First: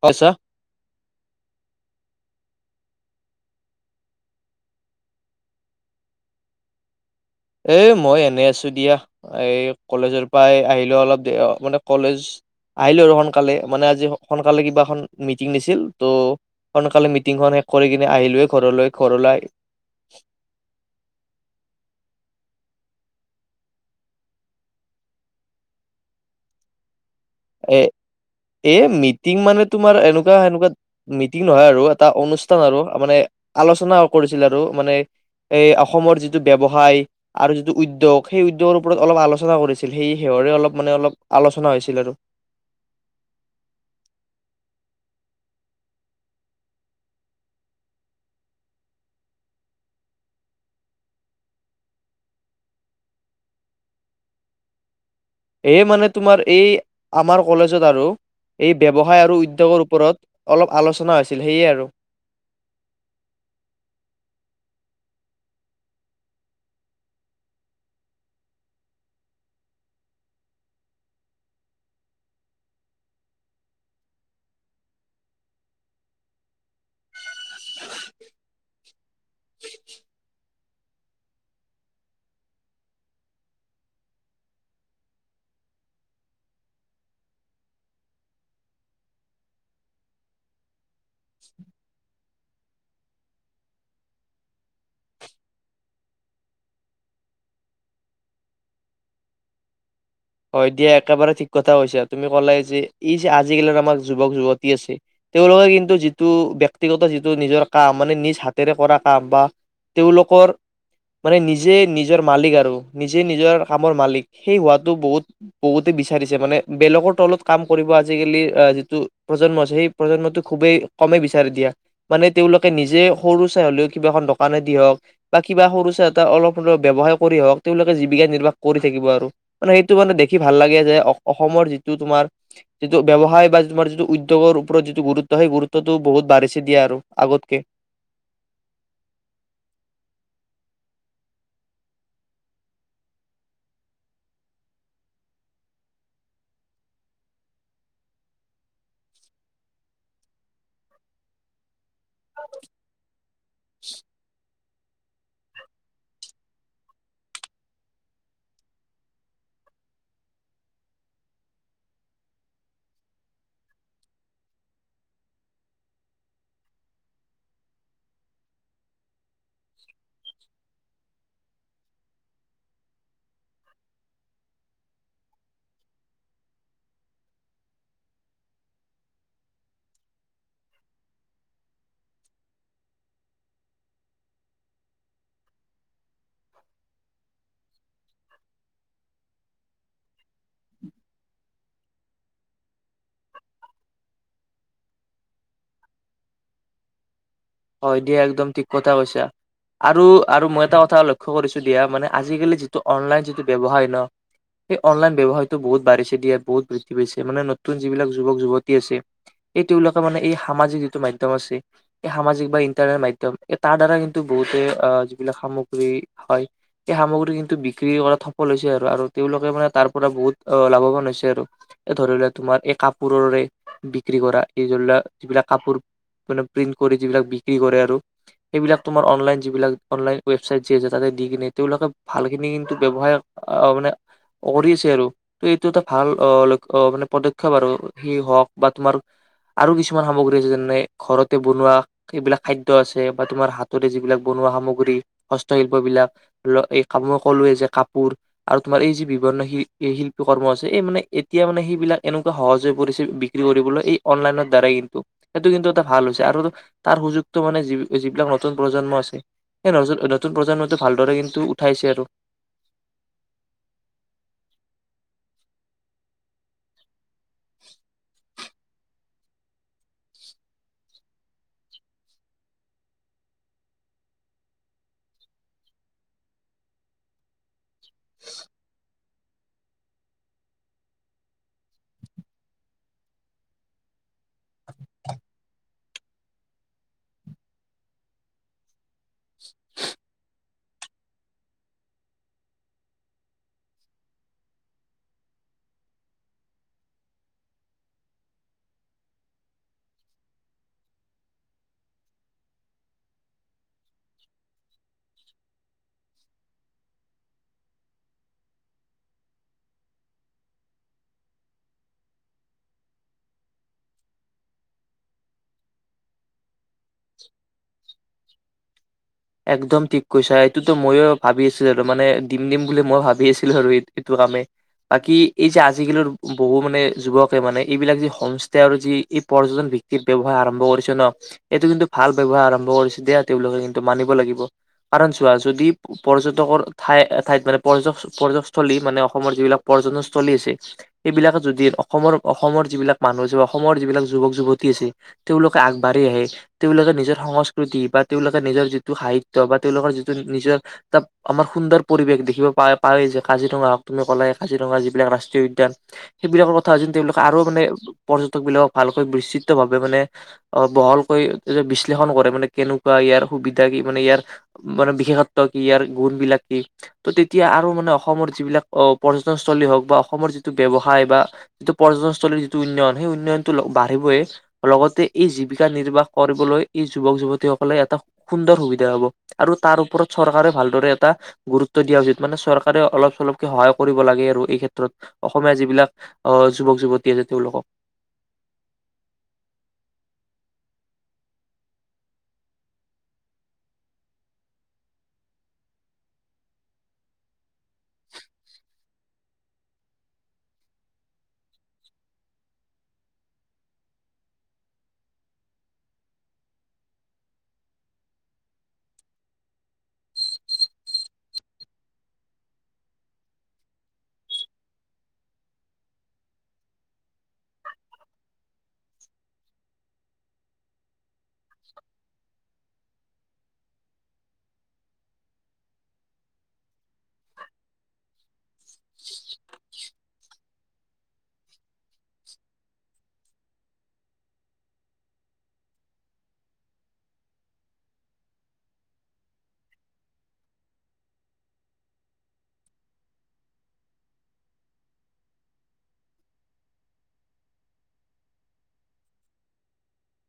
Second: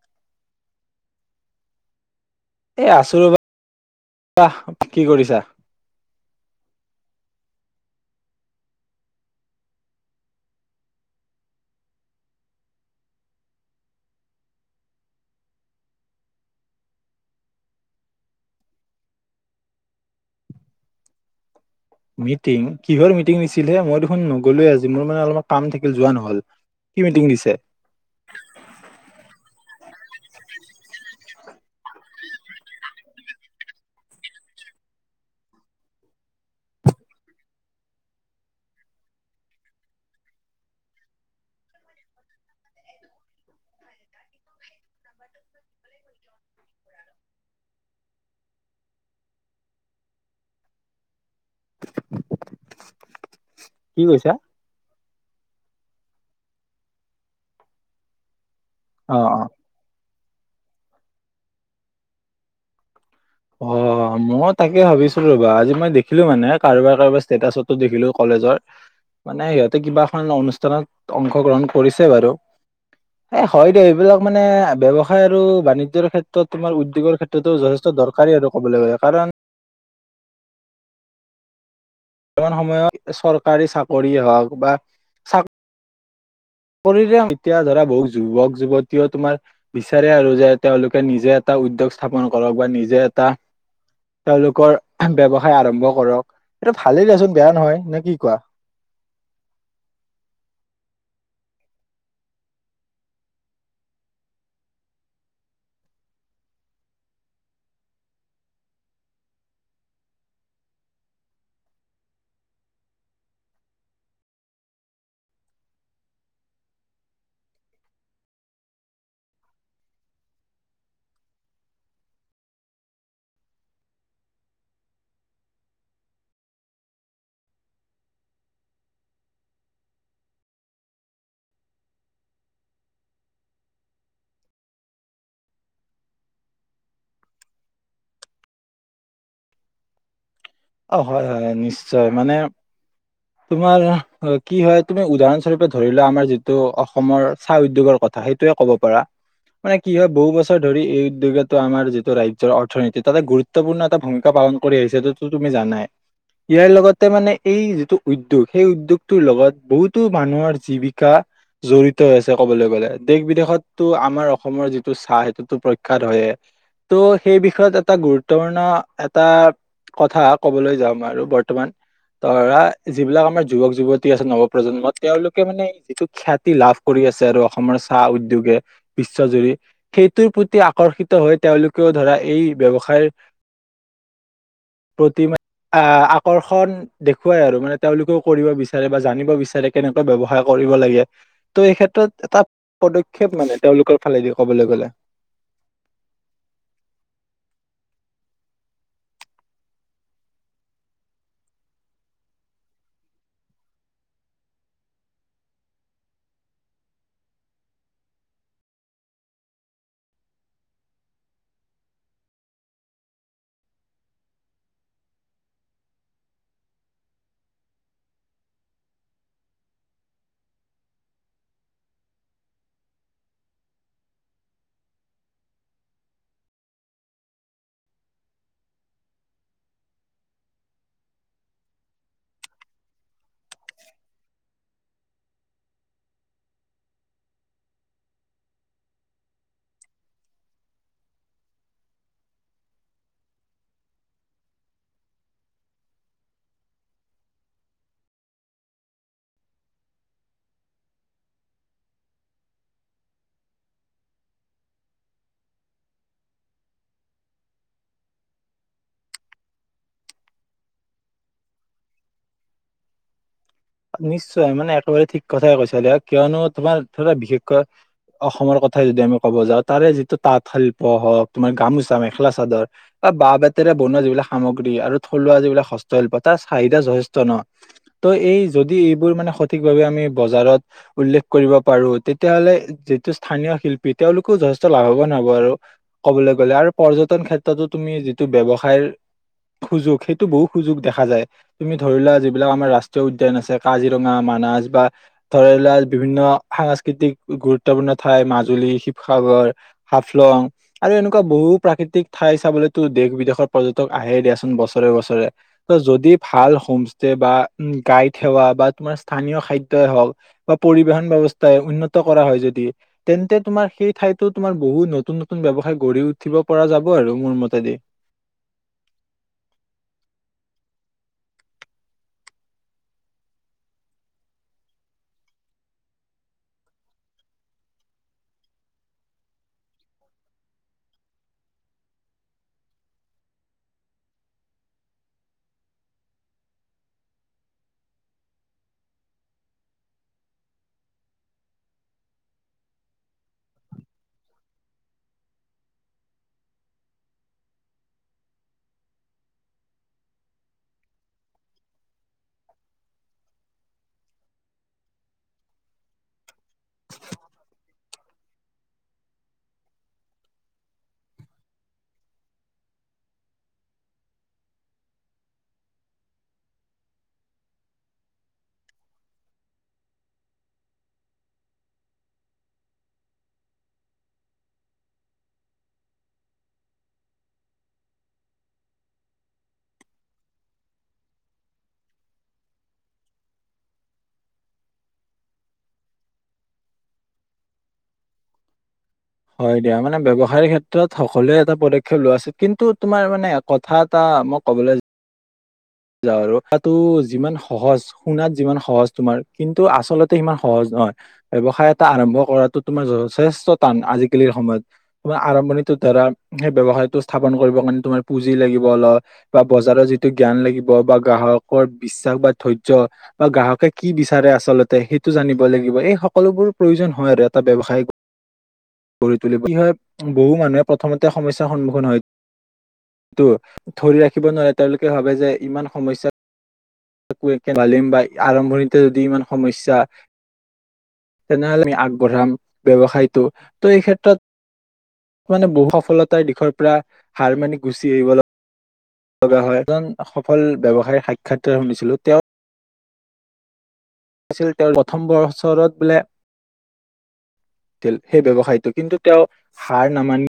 পাইছা? এ আছোঁ ৰবা। কি কৰিছা? এ মই এনে আছোঁ দিয়া। এই কলেজৰ পৰা আহিলো অলপ, দে মানে, কলেজ আহিলোঁ আৰু সোনকালে, মানে আজি সোনকালে, কিবাখন মিটিং দিছিল ত' সোনকালে মিটিংখন শেষ কৰি কিনে আহিলোয়ে ঘৰলৈ, ঘৰলৈ। মিটিং? কিহৰ মিটিং দিছিলহে, মই দেখোন নগলোৱে আজি। মোৰ মানে অলপ কাম থাকিল যোৱা নহ'ল। কি মিটিং দিছে এ, এ মিটিং মানে, তোমাৰ এনেকুৱা, এনেকুৱা টিং নহয় আৰু, এটা অনুষ্ঠান আৰু, মানে, আলোচনা কৰিছিল আৰু, মানে এই অসমৰ যিটো ব্যসায় আৰু যিটো উদ্যোগ, সেই উদ্যোগৰ ওপৰত অলপ আলোচনা কৰিছিল, সেই হিহৰে অলপ, মানে অলপ, আলোচনা হৈছিল আৰু। কি কৈছা? এ মানে তোমাৰ, এই আমাৰ কলেজত আৰু এই অ ব্যৱসায় আৰু উদ্যোগৰ ওপৰত অলপ আলোচনা হৈছিল, সেয়ে আৰু। অ' মই তাকে ভাবিছোঁ ৰবা। আজি মই দেখিলোঁ মানে কাৰোবাৰ কাৰোবাৰ ষ্টেটাচতো দেখিলোঁ। কলেজৰ মানে সিহঁতে কিবা এখন অনুষ্ঠানত অংশগ্ৰহণ কৰিছে বাৰু। এ হয় দে এইবিলাক মানে ব্যৱসায় আৰু বাণিজ্যৰ ক্ষেত্ৰত তোমাৰ উদ্যোগৰ ক্ষেত্ৰতো যথেষ্ট দৰকাৰ। কাৰি আৰু ক'বলৈ গ'লে, কাৰণ বৰ্তমান সময়ত, চৰকাৰী চাকৰিয়ে হওক বা চা কৰিলে এতিয়া ধৰা বহুত যুৱক যুৱতীয়েও তোমাৰ বিচাৰে আৰু যে, তেওঁলোকে নিজে এটা উদ্যোগ স্থাপন কৰক, বা নিজে এটা তেওঁলোকৰ ব্যৱসায় আৰম্ভ কৰক, এইটো ভালেই দচোন বেয়া নহয়, নে কি কোৱা? হয় দিয়া একেবাৰে ঠিক কথা কৈছা। তুমি ক'লায়ে যে, ই যে আজিকালিৰ আমাৰ যুৱক যুৱতী আছে, তেওঁওলোকে কিন্তু যিটো, ব্যক্তিগত যিটো নিজৰ কাম, মানে নিজ হাতেৰে কৰা কাম, বা তেওঁলোকৰ মানে নিজে, নিজৰ মালিক আৰু, নিজে নিজৰ কামৰ মালিক, সেই হোৱাটো বহুত বহুতে বিচাৰিছে মানে, বেলেগৰ তলত কাম কৰিব আজিকালি যিটো প্ৰজন্ম আছে, সেই প্ৰজন্মটো খুবেই কমেই বিচাৰি দিয়া। মানে তেওঁলোকে নিজে সৰু চাই হলেও কিবা এখন দোকানে দি হওঁক, বা কিবা সৰু চাই এটা অলপ হ'লেও, ব্যৱসায় কৰিয়ে হওক, তেওঁলোকে জীৱিকা নিৰ্বাহ কৰি থাকিব আৰু। মানে সেই টো মানে দেখি ভাল লাগে যে, অসমৰ যিটো তোমাৰ যিটো ব্যৱসায় বা তোমাৰ যিটো উদ্যোগৰ ওপৰত যিটো গুৰুত্ব, সেই গুৰুত্বটো বহুত বাঢ়িছে দিয়া আৰু, আগতকে। অ' হয়! হয়! নিশ্চয়, মানে তোমাৰ কি হয় তুমি উদাহৰণস্বৰূপে ধৰিলোৱা আমাৰ যিটো অসমৰ চাহ উদ্যোগৰ কথা, সেইটোয়ে কব পাৰা। মানে কি হয় বহু বছৰ ধৰি এই উদ্যোগটো আমাৰ যি ৰাজ্যৰ অৰ্থনীতি ততে গুৰুত্বপূৰ্ণ এটা ভূমিকা পালন কৰি আহিছে যোন টো তুমি জানায়ে। ইয়াৰ লগতে মানে এই যিটো উদ্যোগ, সেই উদ্যোগটোৰ লগত বহুতো মানুহৰ জীৱিকা জড়িত আছে কবলৈ গ'লে। দেশ বিদেশতো আমাৰ অসমৰ যিটো চাহ সেইটোতো প্ৰখ্য্াত হয়ে ত' সেই বিষয়ত এটা গুৰুত্বপূৰ্ণ এটা কথা কবলৈ যাাম আৰু বৰ্তমান ধৰা, যিবিলাক আমাৰ যুৱক যুৱতী আছে নৱ প্ৰজন্মৰ, তেওঁলোকে মানে যিটো খ্যাতি লাভ কৰি আছে আৰু অসমৰ চাহ উদ্যোগে, বিশ্বজুৰি, সেইটোৰ প্ৰতি আকৰ্ষিত হৈ তেওঁলোকেও ধৰা এই ব্যয়ৱসায় প্ৰতিমা [unintelligible] আকৰ্ষণ দেখুৱাই আৰু, মানে তেওঁলোকেও কৰিব বিচাৰে বা জানিব বিচাৰে। কেনেকৈ ব্যৱসায় কৰিব লাগে, ত' এই ক্ষেত্ৰত এটা পদক্ষেপ মানে তেওঁলোকৰ ফালেদি ক'বলৈ গ'লে। হয় দিয়া একদম ঠিক কথা কৈছা। আৰু আৰু মই এটা কথা লক্ষ্য কৰিছোঁ দিয়া, মানে আজিকালি যিটো অনলাইন যিটো ব্যৱসায় ন, সেই অনলাইন ব্যৱসায়তটো বহুত বাঢ়িছে দিয়া, বহুত বৃদ্ধি পাইছে, মানে, নতুন যিবিলাক যুৱক যুৱতী আছে এই তেওঁলোকে মানে, এই সামাজিক যিটো মাধ্যম আছে, এই সামাজিক বা ইন্টাৰনেট মাধ্যম তাৰ দ্বাৰা কিন্তু বহুতে যিবিলাক সামগ্ৰী হয় এই সামগ্ৰী কিন্তু বিক্ৰী কৰা সফল হৈছে আৰু, আৰু তেওঁলোকে মানে তাৰ পৰা বহুত লাভৱান হৈছে আৰু, ধৰি লোৱা তোমাৰ এই কাপোৰৰে বিক্ৰী কৰা, এই ধৰিলোৱা যিবিলাক কাপোৰ, মানে প্ৰিন্ট কৰি যিবিলাক বি কি কৰে আৰু, সেইবিলাক তোমাৰ, অনলাইন যিবিলাক, অনলাইন ৱেবচাইট যে আছে, তাতে দি কিনে তেওঁলোকে ভালখিনি কিন্ত ব্যৱসায়, অ' মানে, কৰি আছে আৰু, এইটো এটা ভাল মানে পদক্ষেপ আৰু, সেই হওক বা তোমাৰ আৰু কিছুমান সামগ্ৰী আছে, যেনে ঘৰ বনোৱা সেইবিলাক খাদ্য আছে, বা তোমাৰ হাতৰে যিবিলাক বনোৱা সামগ্ৰী, হস্তশিল্প বিলাক, ল এই, মই ক'লোৱে যে কাপোৰ, আৰু তোমাৰ এই যি বিভিন্ন শিল্পী কৰ্ম আছে, এই মানে এতিয়া মানে, সেইবিলাক এনেকুৱা সহজ হৈ পৰিছে বিক্ৰী কৰিবলৈ, এই অনলাইনৰ দ্বাৰাই কিন্তু, সেইটো কিন্তু এটা ভাল হৈছে আৰু তাৰ সুযোগটো মানে যিবিলাক নতুন প্ৰজন্ম আছে, সেই নতুন প্ৰজন্মটো ভালদৰে কিন্তু উঠাইছে আৰু। নিশ্চয় মানে একেবাৰে ঠিক কথাই কৈছা দিয়া। কিয়নো তোমাৰ ধৰা বিশেষকৈ অসমৰ কথাই যদি আমি ক'ব যাওঁ, তাৰে যিটো তাঁতশিল্প হওক, তোমাৰ গামোচা, মেখেলা চাদৰ বা বাঁহ বেতেৰে বনোৱা যিবিলাক সামগ্ৰী, আৰু থলুৱা যিবিলাক হস্তশিল্প, তাৰ চাহিদা যথেষ্ট ন। তো এই যে এইবোৰ মানে সঠিক ভাৱে আমি বজাৰত, উল্লেখ কৰিব পাৰোঁ, তেতিয়াহলে যিটো স্থানীয় শিল্পী তেওঁলোকও যথেষ্ট লাভৱান হ'ব আৰু কবলৈ গ'লে, আৰু পৰ্যটন ক্ষেত্ৰতো তুমি যিটো ব্যৱসায়ৰ সুযোগ, সেইটো বহুত সুযোগ দেখা যায়, তুমি ধৰিলোৱা যিবিলাক আমাৰ ৰাষ্ট্ৰীয় উদ দ্যান আছে, কাজিৰঙা, মানাস, বা ধৰি লোৱা বিভিন্ন সাংস্কৃতিক, গুৰুত্বপূৰ্ণ ঠাই, মাজুলী, শিৱসাগৰ, হাফলং আৰু এনেকুৱা বহু প্ৰাকৃতিক ঠাই চাবলৈতো দেশ বিদেশৰ পৰ্যটক আহে দিয়াচোন, বছৰে বছৰে, তো যদি ভাল হোমষ্টে বা গাইড সেৱা বা তোমাৰ স্থানীয় খাদ্যই হওক, বা পৰিবহন ব্যৱস্থাই উন্নত কৰা হয় যদি, তেন্তে তোমাৰ সেই ঠাইতো তোমাৰ বহুত নতুন নতুন ব্যৱসায়ৰ গঢ়ি উঠিব পৰা যাব আৰু, মোৰ মতে দেই। একদম ঠিক কৈছা এইটোতো ময়ো ভাবি আছিলো আৰু মানে দিম দিম বুলি মই ভাবি আছিলো আৰু এই এইটো কামে বাকী এই যে আজিকালিৰ বহু মানে যুৱকে মানে এইবিলাক যি হোমষ্টে আৰু যি এই পৰ্যটন ভিত্তিত ব্যবসায় আৰম্ভ কৰিছে ন এইটো কিন্তু ভাল ব্যৱসায় আৰম্ভ কৰিছে দিয়া তেওঁলোকে কিন্তু মানিব লাগিব কাৰণ চোৱা যদি পৰ্যটকৰ ঠাই ঠাইত মানে পৰ্য পৰ্যকস্থলী মানে অসমৰ যিবিলাক পৰ্যটনস্থলী আছে সেইবিলাকে যদি অসমৰ অসমৰ যিবিলাক মানুহ আছে বা অসমৰ যিবিলাক যুৱক যুৱতী আছে তেওঁলোকে আগবাঢ়ি আহে তেওঁলোকে নিজৰ সংস্কৃতি বা তেওঁলোকে নিজৰ যিটো সাহিত্য বা তেওঁলোকৰ যিটো নিজৰ ত আমাৰ সুন্দৰ পৰিৱেশ দেখিব পা পায় যে কাজিৰঙা হওক তুমি ক'লে কাজিৰঙা যিবিলাক ৰাষ্ট্ৰীয় উদ্যান সেইবিলাকৰ কথা যে তেওঁলোকে আৰু মানে পৰ্যটক বিলাকক ভালকৈ বিস্তিতভাৱে মানে অ বহলকৈ বিশ্লেষণ কৰে মানে কেনেকোৱা ইয়াৰ সুবিধা কি মানে ইয়াৰ মানে বিশেষত্ব কি ইয়াৰ গুণ বিলাক কি ত' তেতিয়া আৰু মানে অসমৰ যিবিলাক আহ পৰ্যটনস্থ্থলী হওক বা অসমৰ যিটো ব্যৱসায় বা যিটো পৰ্যটনস্থলীৰ যিটো উন্নয়ন সেই উন্নয়নতটো বাঢ়িবই লগতে এই জীৱিকা নিৰ্বাহ কৰিবলৈ এই যুৱক যুৱতীসকলে এটা সুন্দৰ সুবিধা হব আৰু তাৰ ওপৰত চৰকাৰে ভালদৰে এটা গুৰুত্ব দিয়া উচিত মানে চৰকাৰে অলপ চলপকে সহায় কৰিব লাগে আৰু এই ক্ষেত্ৰত অসমীয়া যিবিলাক আহ যুৱক যুৱতী আছে তেওঁলোকক হয় দিয়া মানে ব্যবসায়ৰ ক্ষেত্ৰত সকলোৱে এটা পদক্ষেপ লোৱাছে কিন্তু তোমাৰ মানে কথা এটা মই কবলৈ যা আৰু তটো যিমান সহজ শুনাত যিমান সহজ তোমাৰ কিন্তু আচলতে সিমান সহজ নহয় ব্যৱসায় এটা আৰম্ভ কৰাতো তোমাৰ যথেষ্ট টান আজিকালিৰ সময়ত তোমাৰ আৰম্ভণিতটো ধৰা সেই ব্যবসায়তটো স্থাপন কৰিব কাৰণে তোমাৰ পুঁজি লাগিব অলপ বা বজাৰৰ যিটো জ্ঞান লাগিব বা গ্ৰাহকৰ বিশ্বাস বা ধৈৰ্য্য বা গ্ৰাহকে কি বিচাৰে আচলতে সেইটো জানিব লাগিব এই সকলোবোৰ প্ৰয়োজন হয় আৰু এটা ব্যৱসায়িক গঢ়ি তুলিব কি হয় বহু মানুহে প্ৰথমতে সমস্যায়ৰ সন্মুখীন হয়টো ধৰি ৰাখিব নোৱাৰে তেওঁলোকে ভাবে যে ইমান সমস্যা ভালিম বা আৰম্ভণিতে যদি ইমান সমস্যা তেনেহলে আমি আগবঢ়াম ব্যবসায়টো ত' এই ক্ষেত্ৰত মানে বহু সফলতাৰ দিশৰ পৰা হাৰ মানি গুচি আহিব ল লগা হয় এজন সফল ব্যবসায়ী সাক্ষাৎকাৰ শুনিছিলোঁ তেওঁ আছিল তেওঁৰ প্ৰথম বছৰত বোলে তে সেই ব্যবসায়টো কিন্তু তেওঁ সাৰ নামানি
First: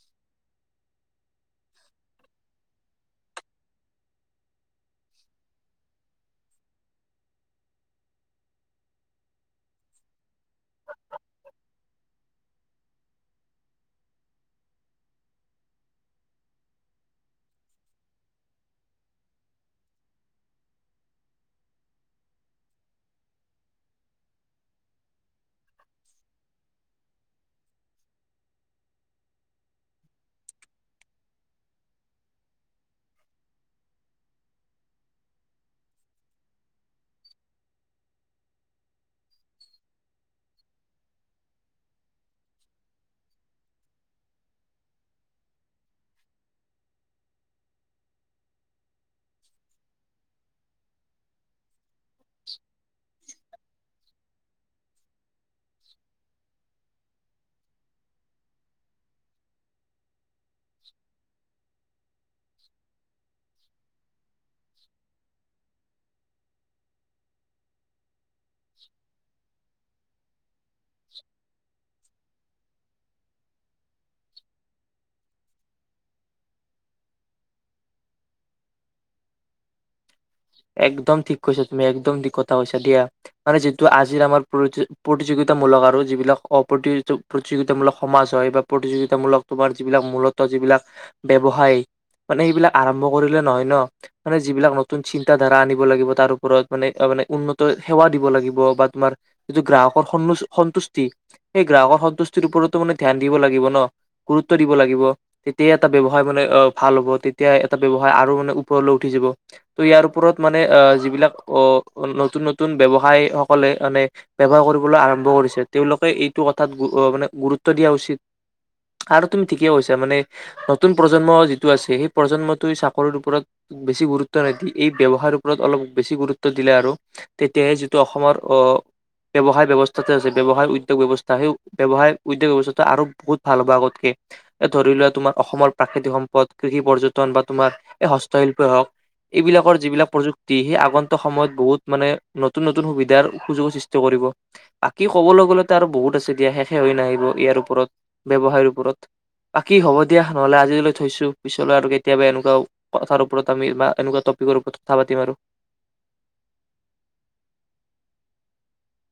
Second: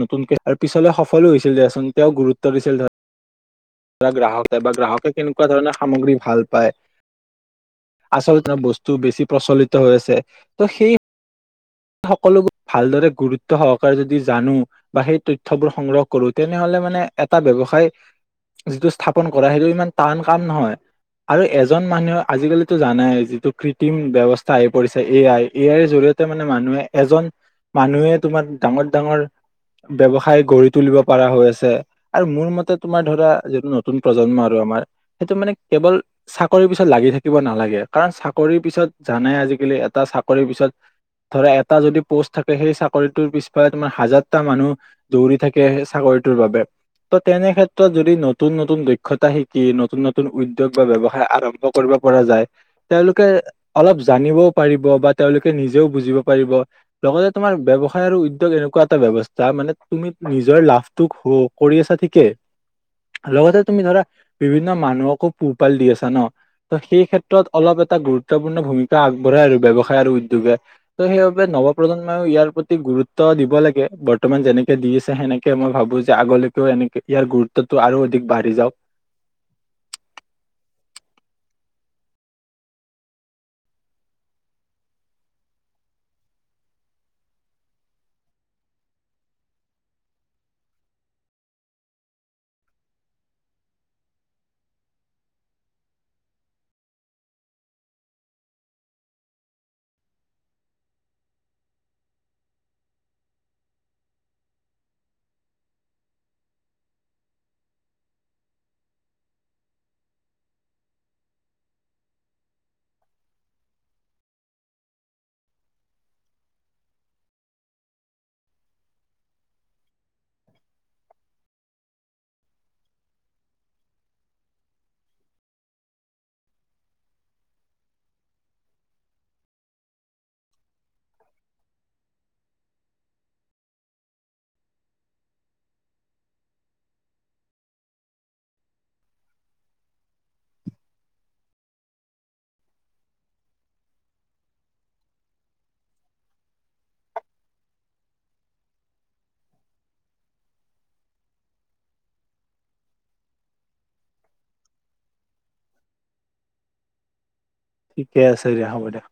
নতুনকে পিছলৈ সফলো হৈছিল দেচোন তেওঁক গুৰুত্ব দিছিল ধৰা গ্ৰাহকে বা গ্ৰাহকে কেনেকোৱা ধৰণৰ সামগ্ৰী ভাল পায় আচলতে বস্তু বেছি প্ৰচলিত হৈ আছে ত সেই সকলোবোৰ ভালদৰে গুৰুত্ব সহকাৰে যদি জানো বা সেই তথ্যবোৰ সংগ্ৰহ কৰো তেনেহলে মানে এটা ব্যৱসায় যিটো স্থাপন কৰা সেইটো ইমান টান কাম নহয় আৰু এজন মানুহে আজিকালিতো জানাই যিটো কৃত্ৰিম ব্যবস্থা আহি পৰিছে এ আই এ আইৰ জৰিয়তে মানে মানুহে এজন মানুহে তোমাৰ ডাঙৰ ডাঙৰ ব্যৱসায় গঢ়ি তুলিব পৰা হৈ আছে আৰু মোৰ মতে তোমাৰ ধৰা যিটো নতুন প্ৰজন্ম আৰু আমাৰ সেইটো মানে কেৱল চাকৰিৰ পিছত লাগি থাকিব নালাগে কাৰণ চাকৰি পিছত জানাই আজিকালি এটা চাকৰিৰ পিছত ধৰা এটা যদি পোষ্ট থাকে সেই চাকৰিটোৰ পিছফালে তোমাৰ হাজাৰটা মানুহ দৌৰি থাকে সেই চাকৰিটোৰ বাবে ত তেনে ক্ষেত্ৰত যদি নতুন নতুন দক্ষতা শিকি নতুন নতুন উদ্যোগ বা ব্যয়ৱসায় আৰম্ভ কৰিব পৰা যায় তেওঁলোকে অলপ জানিবও পাৰিব বা তেওঁলোকে নিজেও বুজিব পাৰিব লগতে তোমাৰ ব্যৱসায় আৰু উদ্যোগ এনেকোৱা এটা ব্যৱস্থা মানে তুমি নিজৰ লাভটো কৰি আছা ঠিকে লগতে তুমি ধৰা বিভিন্ন মানুহকো পোহপাল দি আছা ন ত সেই ক্ষেত্ৰত অলপ এটা গুৰু ত্বপূৰ্ণ ভূমিকা আগবঢ়ায় আৰু ব্যৱ হয় আৰু উদ্যোগে ত' সেইবাবে নৱ প্ৰজন্মও ইয়াৰ প্ৰতি গুৰুত্ব দিব লাগে বৰ্তমান যেনেকে দি আছে সেনেকে মই ভাবো যে আগলৈকেও এনেকে ইয়াৰ গুৰুত্বটো আৰু অধিক বাঢ়ি যাওক একদম ঠিক কছা তুমি একদম ঠিক কথা কৈছা দিয়া মানে যিটো আজিৰ আমাৰ প্ৰতি প্ৰতিযোগিতামূলক আৰু যিবিলাক অ প্ৰতিযোগিতামূলক সমাজ হয় বা প্ৰতিযোগিতামূলক তোমাৰ যিবিলাক মূলত যিবিলাক ব্যৱসায় মানে সেইবিলাক আৰম্ভ কৰিলে নহয় ন মানে যিবিলাক নতুন চিন্তাধাৰা আনিব লাগিব তাৰ ওপৰত মানে মানে উন্নত সেৱা দিব লাগিব বা তোমাৰ যিটো গ্ৰাহকৰ সন্তুষ্টি সেই গ্ৰাহকৰ সন্তুষ্টিৰ ওপৰতো মানে ধ্যান দিব লাগিব ন গুৰুত্ব দিব লাগিব তেতিয়াাই এটা ব্যযৱসায় মানে ভাল হ'ব তেতিয়া এটা ব ব্যৱসায় আৰু মানে ওপৰলৈ উঠি যাব ত ইয়াৰ ওপৰত মানে আহ যিবিলাক আহ নতুন নতুন ব্যৱসায়ৰ সকলে মানে ব্য্ৱহাৰ কৰিবলৈ আৰম্ভ কৰিছে তেওঁলোকে এইটো কথাত গ মানে গুৰুত্ব দিয়া উচিত আৰু তুমি ঠিকেই কৈছা মানে নতুন প্ৰজন্ম যিটো আছে সেই প্ৰজন্মটো চাকৰিৰ ওপৰত বেছি গুৰু নিদি এই ব্যৱসায়ৰ ওপৰত অলপ বেছি গুৰুত্ব দিলে আৰু তেতিয়াহে যিটো অসমৰ আহ ব্যৱসায় ব্যৱস্থাটো আছে ব্যৱসায় উদ্যোগ ব্যৱস্থা সেই ব্যৱসায় উদ্যোগ ব্যৱস্থা আৰু বহুত ভাল হ'ব আগতকে ধৰি লোৱা তোমাৰ অসমৰ প্ৰাকৃতিক সম্পদ কৃষি পৰ্যটন বা তোমাৰ এই হস্তশিল্পই হওক এইবিলাকৰ যিবিলাক প্ৰযুক্তি সেই আগন্তুক সময়ত বহুত মানে নতুন নতুন সুবিধাৰ সুযোগৰ সৃষ্টি কৰিব বাকী ক'বলৈ গ'লেতো আৰু বহুত আছে দিয়া শেষে হৈ নাহিব ইয়াৰ ওপৰত ব্যৱসায়ৰ ওপৰত বাকী হ'ব দিয়া নহলে আজিলৈ থৈছো পিছলৈ আৰু কেতিয়াবা এনেক কথাৰ ওপৰত আমি বা এনেকোৱা টপিকৰ ওপৰত কথা পাতিম আৰু ঠিকে আছে দিয়া হ'ব দিয়া